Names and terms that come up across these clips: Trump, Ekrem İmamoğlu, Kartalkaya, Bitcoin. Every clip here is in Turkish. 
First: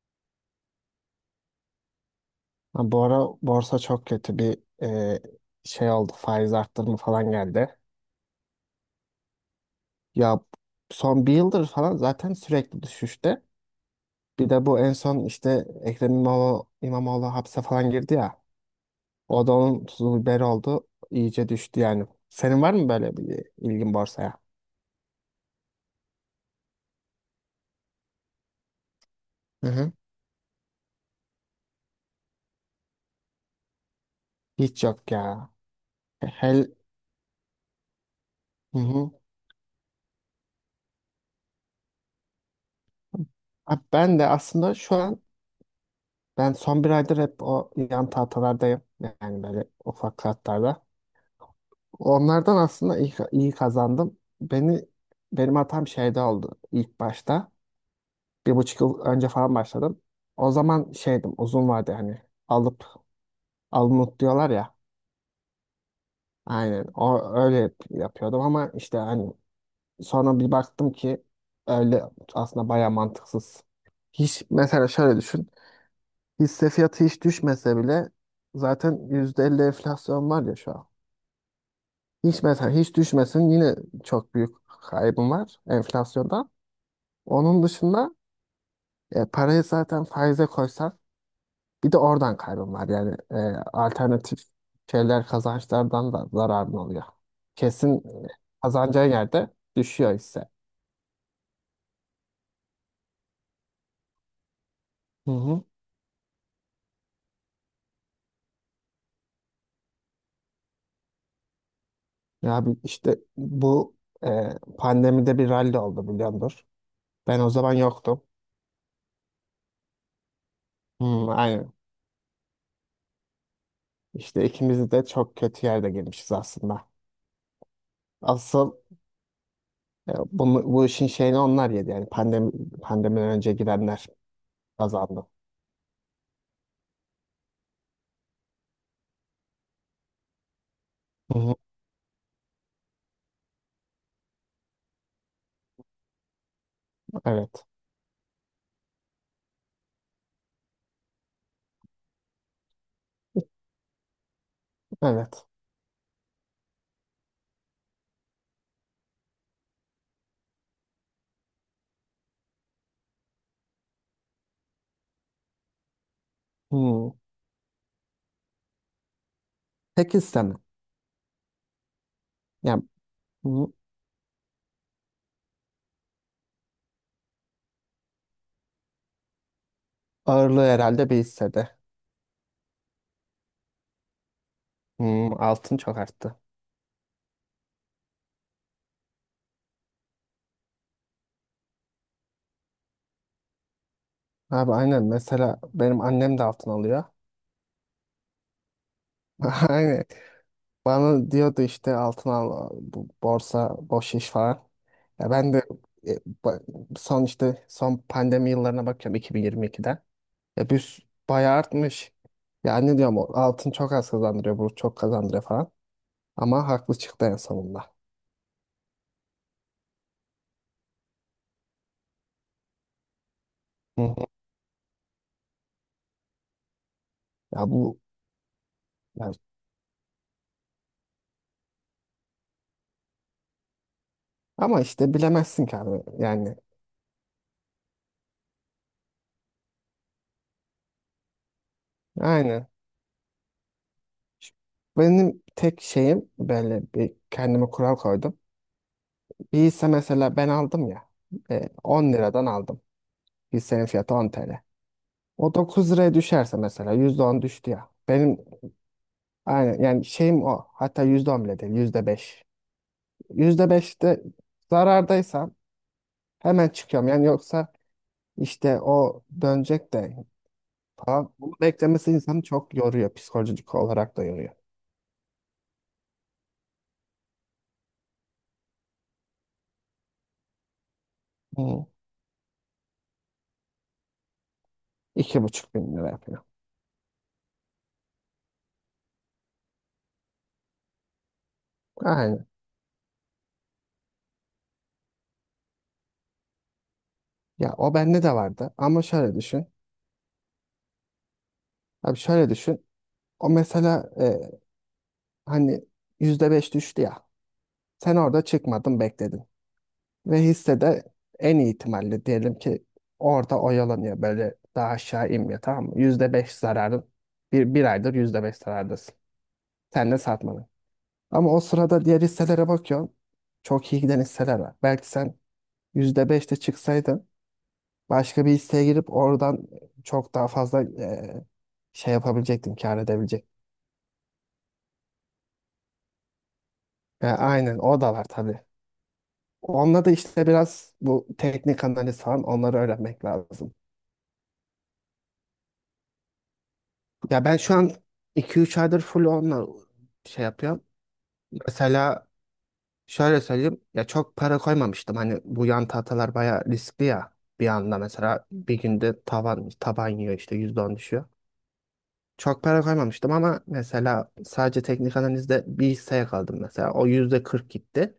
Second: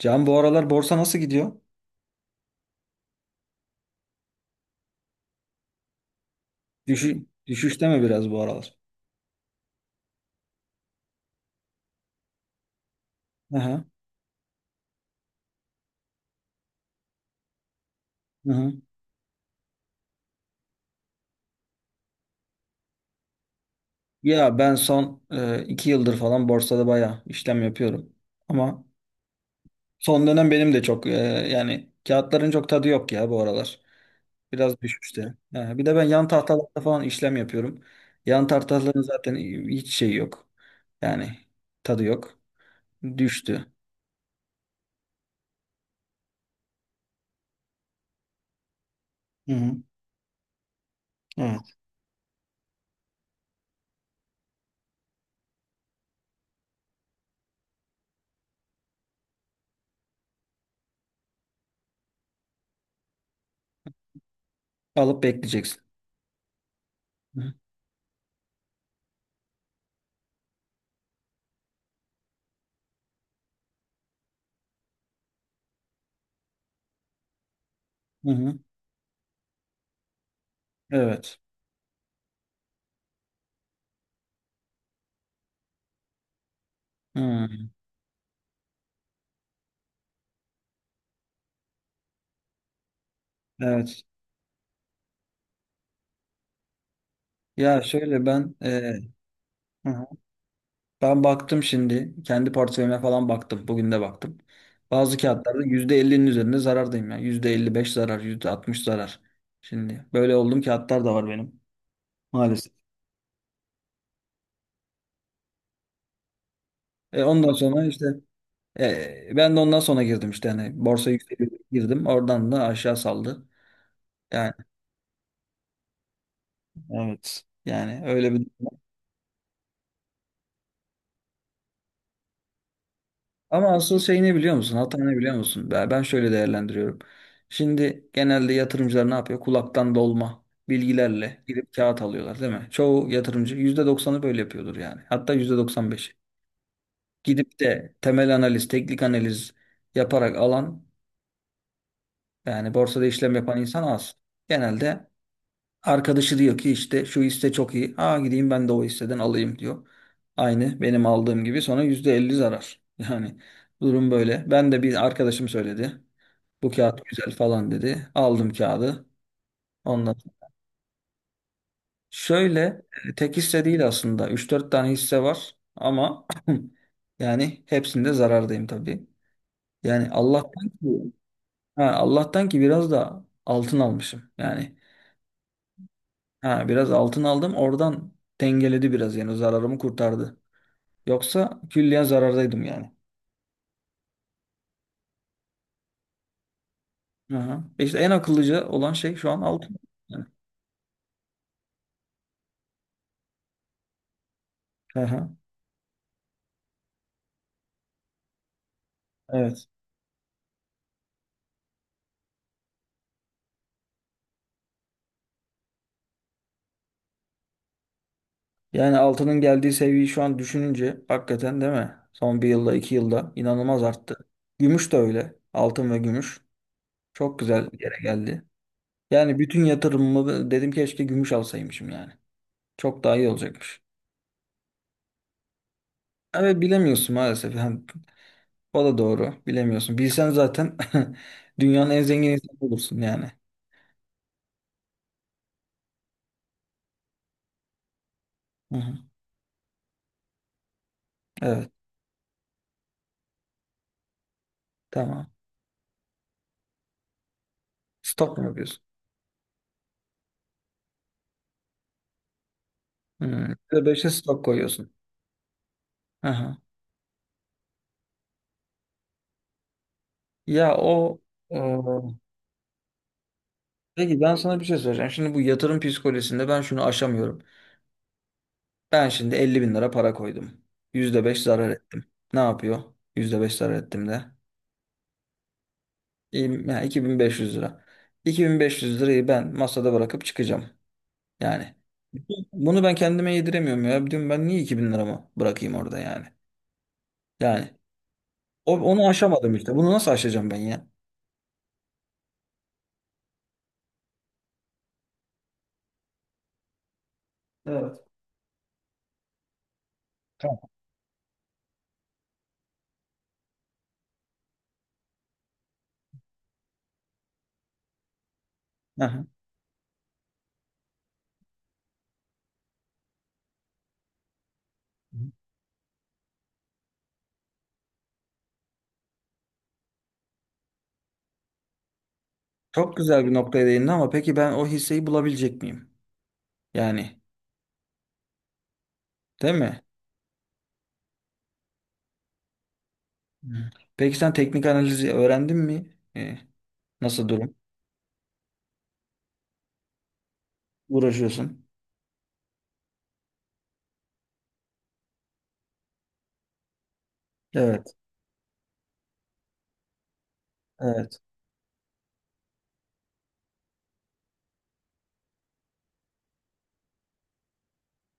Can, bu aralar borsa nasıl gidiyor? Ha, bu ara borsa çok kötü bir e, şey oldu. Faiz arttırımı Düşü, falan geldi. düşüşte mi biraz bu aralar? Ya son bir yıldır falan zaten sürekli düşüşte. Hı hı. Bir de bu en son işte Ekrem İmamoğlu hapse falan girdi ya. Hı hı. O da onun tuzu biberi oldu. İyice düştü yani. Senin var mı böyle bir ilgin borsaya? Ya ben son iki yıldır falan borsada bayağı işlem yapıyorum. Ama Hı hı. son dönem benim de çok yani kağıtların çok tadı yok ya bu aralar. Biraz Hiç yok düşüşte. ya. Ha, bir de ben yan Hel tahtalarda falan işlem yapıyorum. Yan hı tahtaların hı. zaten hiç şey yok. Yani tadı yok. Düştü. Ha, ben de aslında şu an ben son bir aydır hep o yan tahtalardayım. Yani Hı böyle hı. ufak kağıtlarda. Evet. Onlardan aslında iyi, iyi kazandım. Benim hatam şeyde oldu ilk başta. 1,5 yıl önce falan başladım. O zaman şeydim uzun vardı hani alıp alınıp diyorlar ya. Alıp bekleyeceksin. Aynen o Hı hı. öyle yapıyordum ama işte hani sonra bir baktım ki öyle aslında baya mantıksız. Hiç mesela şöyle düşün. Hisse fiyatı hiç düşmese bile Hı. Hı. zaten %50 enflasyon var ya şu an. Evet. Hiç mesela hiç düşmesin yine çok büyük kaybım var enflasyonda. Onun Hı. dışında parayı zaten faize koysan bir de oradan kaybın var. Yani Evet. alternatif şeyler kazançlardan da zararın oluyor. Ya Kesin şöyle e, ben... kazanacağın yerde Hı hı. düşüyor hisse. Ben baktım şimdi. Kendi portföyüme falan baktım. Bugün de baktım. Bazı Hı kağıtlarda hı. yüzde elli'nin üzerinde zarardayım. Yani beş zarar, %60 zarar. Şimdi böyle olduğum kağıtlar da var benim. Ya Maalesef. İşte bu e, pandemide bir rally oldu biliyordur. E Ben o ondan zaman sonra işte yoktum. Ben de ondan sonra girdim işte. Yani Hı, borsa yükseldi aynen. girdim. Oradan da aşağı saldı. İşte Yani ikimiz de çok kötü yerde girmişiz aslında. evet. Yani öyle bir... Asıl bu işin şeyini onlar yedi. Yani pandemiden önce Ama asıl girenler şey ne biliyor musun? Hata ne kazandı. biliyor musun? Ben şöyle değerlendiriyorum. Şimdi genelde yatırımcılar ne yapıyor? Kulaktan dolma Hı bilgilerle hı. gidip kağıt alıyorlar, değil mi? Çoğu yatırımcı yüzde doksanı böyle yapıyordur yani. Hatta %95'i. Gidip Evet. de temel analiz, teknik analiz yaparak alan, yani borsada işlem yapan insan az. Genelde Evet. arkadaşı diyor ki işte şu hisse çok iyi. Aa, gideyim ben de o hisseden alayım diyor. Aynı benim aldığım gibi sonra %50 zarar. Yani durum böyle. Ben de bir arkadaşım söyledi. Bu kağıt Hmm. güzel falan dedi. Aldım kağıdı. Ondan Tek hisse sonra... mi? Şöyle Yani tek hisse bu değil aslında. Üç dört tane hisse var ama yani hepsinde zarardayım tabii. Yani ağırlığı Allah'tan herhalde ki bir hissede. ha, Allah'tan ki biraz da altın almışım. Yani Hmm, altın çok arttı. ha, biraz altın aldım oradan, dengeledi biraz yani zararımı kurtardı. Yoksa külliyen zarardaydım yani. Abi aynen mesela benim annem de altın alıyor. Aha. İşte en akıllıca olan şey şu an altın. Aynen. Yani. Bana diyordu işte altın al bu borsa boş iş falan. Aha. Ya ben de e, ba- son işte son pandemi yıllarına bakıyorum Evet. 2022'den. Ya bayağı artmış. Ya anne diyorum o altın çok az kazandırıyor bu çok kazandırıyor falan. Ama haklı çıktı en sonunda. Yani altının geldiği seviyeyi şu an düşününce hakikaten değil mi? Son bir yılda iki yılda inanılmaz Hı arttı. hı. Gümüş de öyle. Altın ve gümüş. Çok Ya güzel bir yere geldi. ya- Yani bütün yatırımımı dedim keşke gümüş alsaymışım yani. Çok daha iyi olacakmış. ama işte bilemezsin ki abi yani. Evet, bilemiyorsun maalesef. Yani o da doğru. Bilemiyorsun. Bilsen zaten dünyanın en zengin insanı Aynen. olursun yani. Benim tek şeyim böyle bir kendime kural koydum. Hı hı. Bir hisse mesela ben aldım ya Evet, 10 liradan aldım. Hissenin fiyatı 10 TL. tamam. O 9 liraya düşerse mesela %10 düştü ya. Stok Benim mu yapıyorsun? aynen yani şeyim o. Hatta %10 bile değil %5. Hı. Yüzde %5'e beşte stok koyuyorsun. zarardaysam Hı hı. hemen çıkıyorum. Yani yoksa işte o dönecek de Ya o falan. Bunu e, beklemesi insanı çok yoruyor. Psikolojik olarak peki da ben yoruyor. sana bir şey söyleyeceğim. Şimdi bu yatırım psikolojisinde ben şunu aşamıyorum. Ben şimdi 50 bin lira para koydum. %5 zarar Hı. ettim. Ne yapıyor? %5 zarar ettim de. İki buçuk bin lira yapıyor. İyiyim, yani 2500 lira. 2500 lirayı ben masada bırakıp çıkacağım. Yani Aynen. bunu ben kendime yediremiyorum ya. Diyorum ben niye 2000 liramı bırakayım orada yani. Yani Ya o bende de vardı ama onu şöyle aşamadım düşün. işte. Bunu nasıl aşacağım ben ya? Abi şöyle düşün. O mesela hani %5 düştü ya. Evet. Sen orada çıkmadın bekledin. Ve Tamam. hissede en iyi ihtimalle diyelim ki orada oyalanıyor böyle daha aşağı inmiyor tamam mı? %5 zararın. Bir aydır %5 zarardasın. Aha. Sen de satmadın. Ama o sırada diğer hisselere bakıyorsun. Çok iyi giden hisseler var. Belki sen %5'te çıksaydın başka bir hisseye girip oradan çok daha fazla şey yapabilecektin, Çok kâr güzel bir edebilecektin. noktaya değindin ama peki ben o hisseyi bulabilecek miyim? Yani, Ya aynen o da var tabii. değil mi? Onunla da işte biraz bu teknik analiz falan onları öğrenmek Hı. lazım. Peki sen teknik analizi öğrendin mi? Ee, nasıl Ya durum? ben şu an iki üç aydır full onunla şey yapıyorum. Uğraşıyorsun. Mesela şöyle söyleyeyim. Ya çok para koymamıştım. Hani bu yan tahtalar bayağı riskli ya. Bir Evet, anda mesela bir günde tavan taban yiyor işte %10 evet. düşüyor. Çok para koymamıştım ama mesela sadece teknik analizde bir hisseye kaldım mesela. O %40 gitti.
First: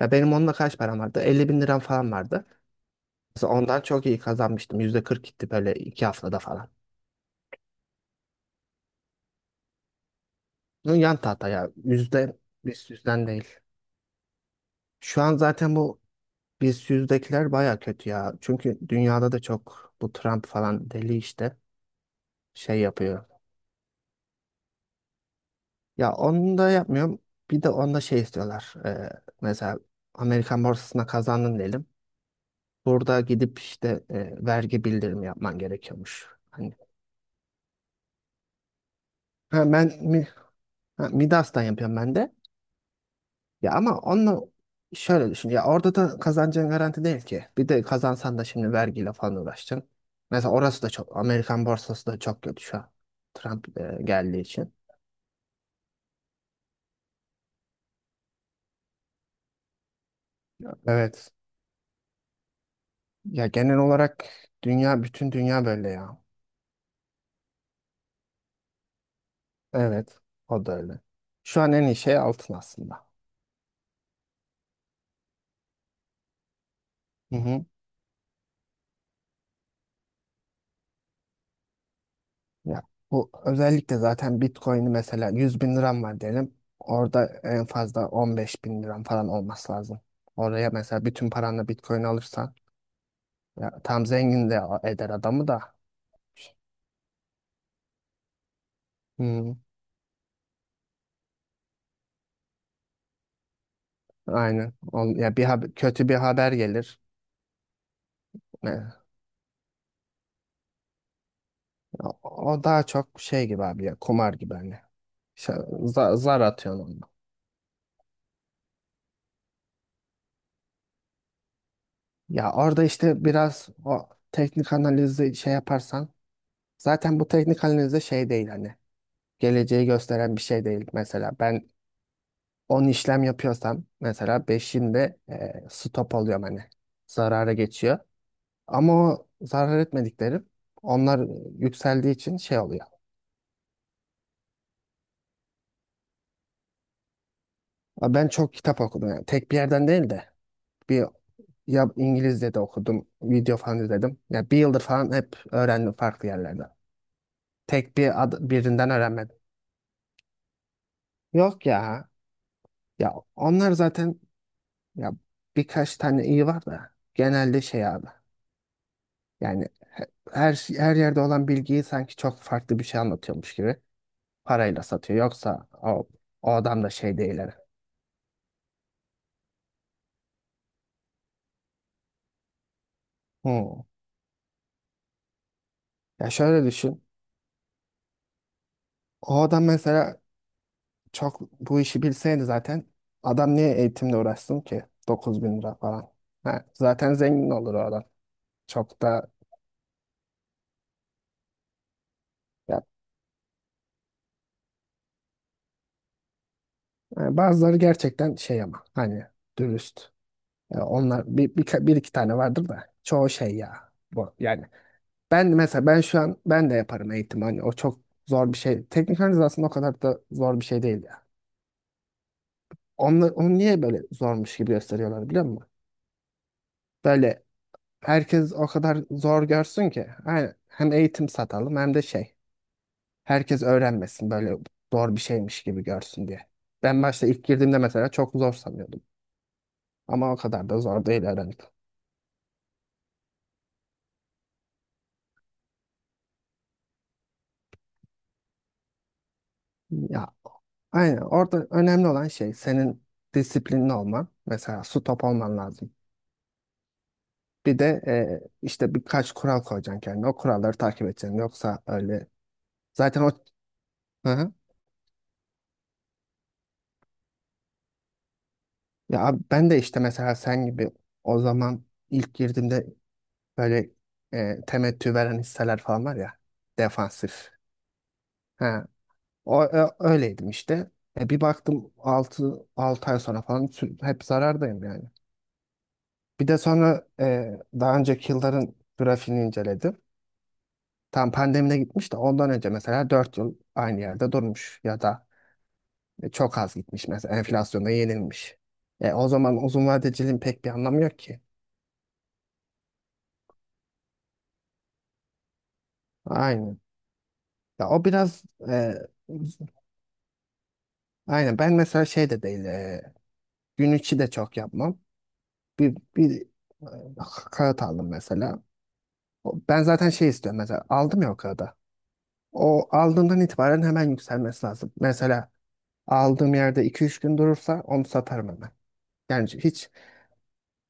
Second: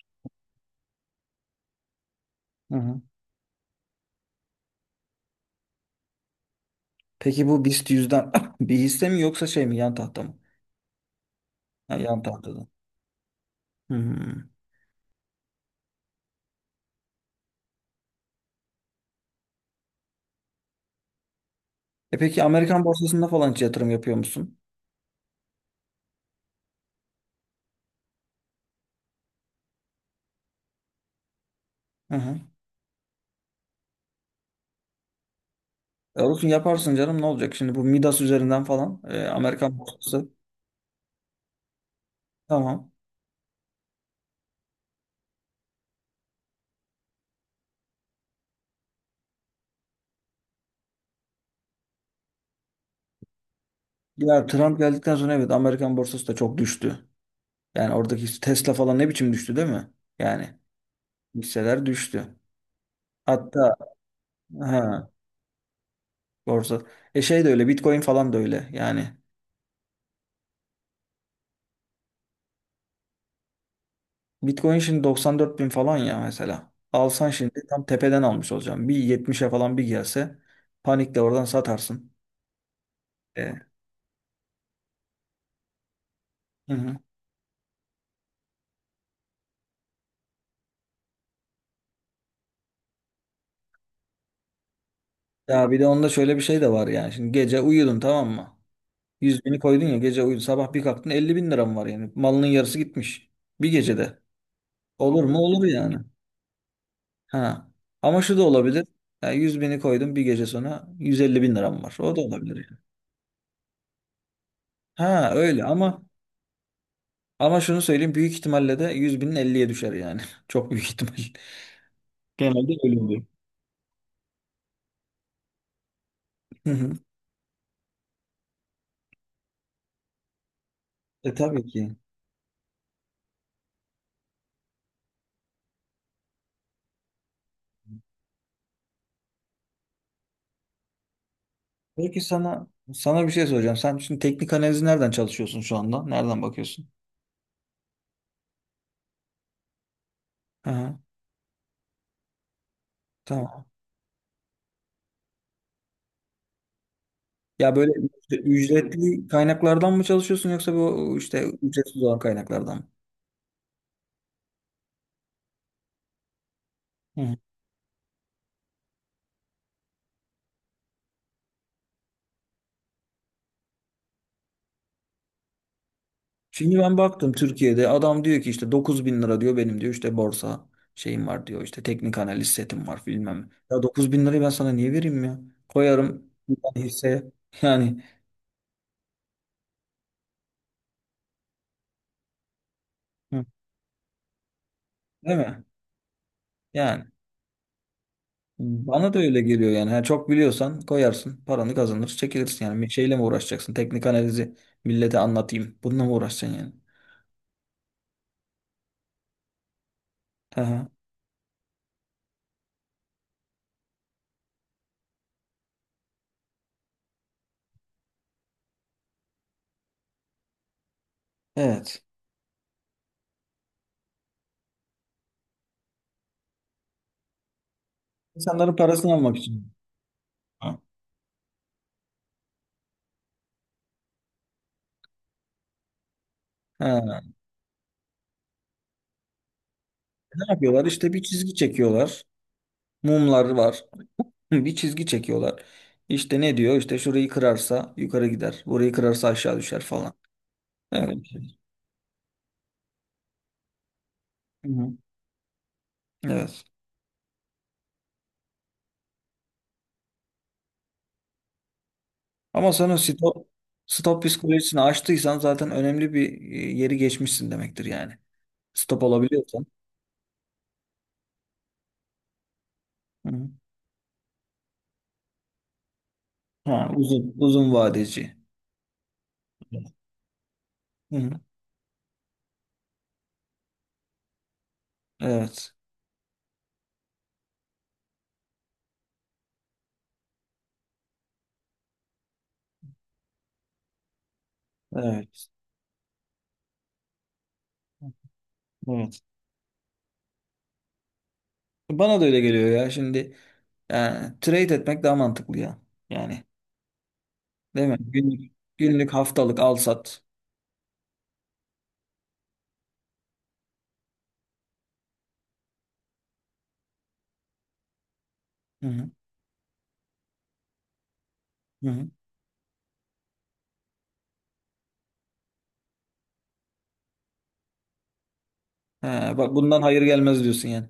Ya benim onunla kaç param vardı? 50 bin liram falan vardı. Hı hı. Mesela ondan çok iyi kazanmıştım. %40 gitti böyle 2 haftada falan. Peki bu BIST yüzden bir hisse mi, yoksa şey mi, yan tahta mı? Bunun yan tahta ya. Ha, yan Yüzde tahtada. biz yüzden değil. Hı. Şu an zaten bu biz yüzdekiler baya kötü ya. Çünkü dünyada da çok bu Trump falan deli işte E peki şey Amerikan yapıyor. borsasında falan hiç yatırım yapıyor musun? Ya onu da yapmıyorum. Bir de onda şey istiyorlar. Mesela Amerikan borsasına kazandın diyelim. Hı hı. Burada gidip işte vergi bildirimi yapman E gerekiyormuş. olsun, Hani yaparsın canım, ne olacak şimdi bu Midas üzerinden falan ha, Amerikan borsası, Midas'tan yapıyorum ben de. tamam. Ya ama onunla şöyle düşün. Ya orada da kazancın garanti değil ki. Bir de kazansan da şimdi vergiyle falan uğraşacaksın. Mesela orası da Amerikan borsası da çok kötü şu an. Trump geldiği Ya için. Trump geldikten sonra evet, Amerikan borsası da çok düştü. Yani oradaki Tesla falan ne biçim düştü, değil mi? Yani Evet. hisseler düştü. Ya Hatta genel olarak he, bütün dünya böyle ya. borsa. E şey de öyle, Bitcoin falan da öyle yani. Evet. O da öyle. Şu an en iyi şey altın aslında. Bitcoin şimdi 94 bin falan ya mesela. Alsan Hı şimdi hı. tam tepeden almış olacağım. Bir 70'e falan bir gelse panikle oradan satarsın. Ya bu E, özellikle zaten Bitcoin'i mesela 100 bin liram var diyelim. hı hı. Orada en fazla 15 bin liram falan olması lazım. Oraya mesela bütün paranla Bitcoin alırsan ya, tam zengin de eder adamı Ya da. bir de onda şöyle bir şey de var yani. Şimdi gece uyudun, tamam mı? 100 Hmm, bini koydun ya, gece uyudun. Sabah bir kalktın 50 bin liram var yani. Malının yarısı gitmiş. Bir gecede. aynen. Ol- Olur ya mu? Olur yani. kötü bir haber gelir. Ha. Ama şu da olabilir. Ne- Ya 100 bini koydum, bir gece sonra 150 bin liram var. O da O, olabilir o yani. daha çok şey gibi abi ya kumar gibi hani. Ha Şey, öyle, ama zar atıyorsun onunla. Ama şunu söyleyeyim, büyük ihtimalle de 100 binin elliye düşer yani. Çok büyük ihtimal. Ya Genelde orada öyle oluyor. işte biraz o teknik analizi şey yaparsan Hı hı. zaten bu teknik analiz de şey değil hani. Geleceği gösteren bir şey değil. Mesela E tabii ben ki. 10 işlem yapıyorsam mesela 5'inde stop oluyorum hani. Zarara geçiyor. Ama o zarar etmediklerim onlar yükseldiği Peki için şey sana oluyor. sana bir şey soracağım. Sen şimdi teknik analizi nereden çalışıyorsun şu anda? Nereden bakıyorsun? Ben çok kitap okudum yani. Tek bir yerden değil de Hı hı. bir ya İngilizce de okudum, video Tamam. falan izledim. Ya bir yıldır falan hep öğrendim farklı yerlerden. Ya böyle Tek bir birinden ücretli öğrenmedim. kaynaklardan mı çalışıyorsun, yoksa bu işte Yok ücretsiz ya. olan kaynaklardan Ya onlar zaten ya birkaç tane iyi var da mı? genelde şey abi. Yani her yerde olan bilgiyi sanki çok farklı bir şey anlatıyormuş gibi parayla satıyor. Yoksa o Şimdi adam da ben şey baktım, değil hani. Türkiye'de adam diyor ki işte 9 bin lira diyor, benim diyor işte borsa şeyim var diyor, işte teknik analiz setim var, bilmem ne. Ya Hmm. 9 bin lirayı ben sana niye vereyim ya? Koyarım Ya bir şöyle tane düşün. hisseye yani. O adam mesela çok bu işi bilseydi zaten Hı. adam niye eğitimle uğraşsın ki? Değil 9000 bin mi? lira falan. Ha, Yani zaten zengin olur o adam. Çok bana da da öyle geliyor yani. Ha, çok biliyorsan koyarsın paranı, kazanır çekilirsin yani. ya, Bir şeyle mi uğraşacaksın? Teknik analizi millete anlatayım. Bununla mı uğraşacaksın yani? yani bazıları gerçekten şey ama hani dürüst. Hı Ya hı. onlar bir iki tane vardır da çoğu şey ya. Bu, yani ben mesela ben şu an ben de yaparım eğitim hani o çok zor bir şey. Teknik analiz aslında o kadar da zor bir şey değil ya. Evet. Onu niye böyle zormuş gibi gösteriyorlar biliyor musun? Böyle herkes o İnsanların kadar parasını almak zor için. görsün ki. Aynen. Ha. Hem eğitim satalım hem de şey. Herkes öğrenmesin böyle zor bir şeymiş gibi görsün diye. Ben başta Ha. ilk girdiğimde mesela çok zor sanıyordum. Ama o Ne kadar da yapıyorlar? zor İşte bir değil çizgi öğrendim. çekiyorlar. Mumlar var. Hı, bir çizgi çekiyorlar. İşte ne diyor? İşte şurayı kırarsa yukarı gider. Burayı kırarsa aşağı düşer falan. Ya Öyle aynen bir şey. orada önemli olan şey senin disiplinli olman. Hı Mesela hı. su top olman lazım. Evet. Bir de işte birkaç kural koyacaksın kendine. O kuralları takip edeceksin. Yoksa öyle Ama sen o zaten o... stop Hı hı. psikolojisini aştıysan zaten önemli bir yeri geçmişsin demektir yani. Stop Ya abi olabiliyorsan. ben de işte mesela sen gibi o zaman ilk girdiğimde Hı hı. böyle temettü veren hisseler falan var ya. Ha, uzun, Defansif. uzun vadeci. Ha, öyleydim işte. Hı E, hı. bir baktım 6 ay sonra falan hep zarardayım yani. Evet. Bir de sonra daha önceki yılların grafiğini inceledim. Tam pandemide gitmiş de ondan önce mesela 4 yıl aynı yerde durmuş ya da Evet. Çok az gitmiş mesela enflasyonda yenilmiş. E, Evet. o zaman uzun vadeciliğin pek bir anlamı yok ki. Bana da öyle geliyor ya. Şimdi yani, trade etmek daha mantıklı ya. Yani, Aynen. değil Ya mi? o biraz Günlük, e, günlük haftalık al sat. aynen ben mesela şey de değil gün içi de çok yapmam. Bir kağıt aldım mesela. Hı hı. Ben zaten şey istiyorum mesela aldım ya o kağıdı. Hı hı. O aldığımdan itibaren hemen yükselmesi lazım. Mesela aldığım yerde iki üç gün durursa onu satarım hemen. He, Yani bak bundan hiç hayır gelmez diyorsun yani.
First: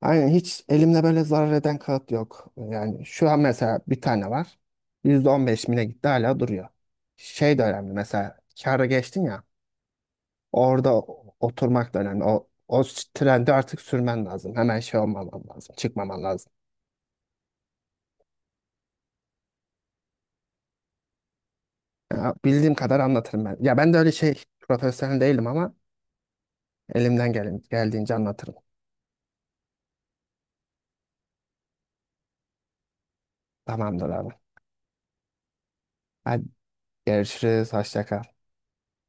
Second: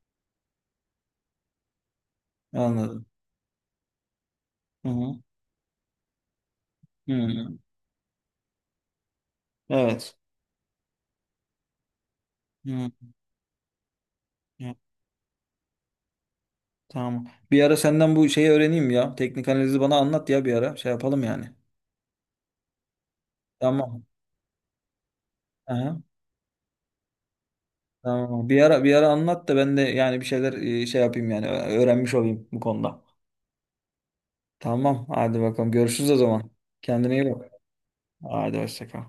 aynen hiç elimde böyle zarar eden kağıt yok. Anladım. Yani şu an mesela bir tane var. Hı hı. %15 mine gitti hala duruyor. Hı. Şey de önemli mesela kâra geçtin ya Evet. orada oturmak da önemli. O Hı. trendi artık sürmen lazım. Hı. Hemen şey olmaman lazım. Çıkmaman lazım. Tamam. Bir ara senden bu şeyi öğreneyim ya. Teknik analizi bana anlat ya bir ara. Şey yapalım yani. Ya, bildiğim kadar anlatırım ben. Ya ben de Tamam. öyle şey profesyonel değilim ama Aha. elimden geldiğince Tamam. anlatırım. Bir ara bir ara anlat da ben de yani bir şeyler şey yapayım yani, öğrenmiş olayım bu konuda. Tamamdır abi. Tamam. Hadi bakalım. Görüşürüz o Hadi zaman. Kendine iyi bak. görüşürüz. Hoşça kal. Hadi hoşça kal.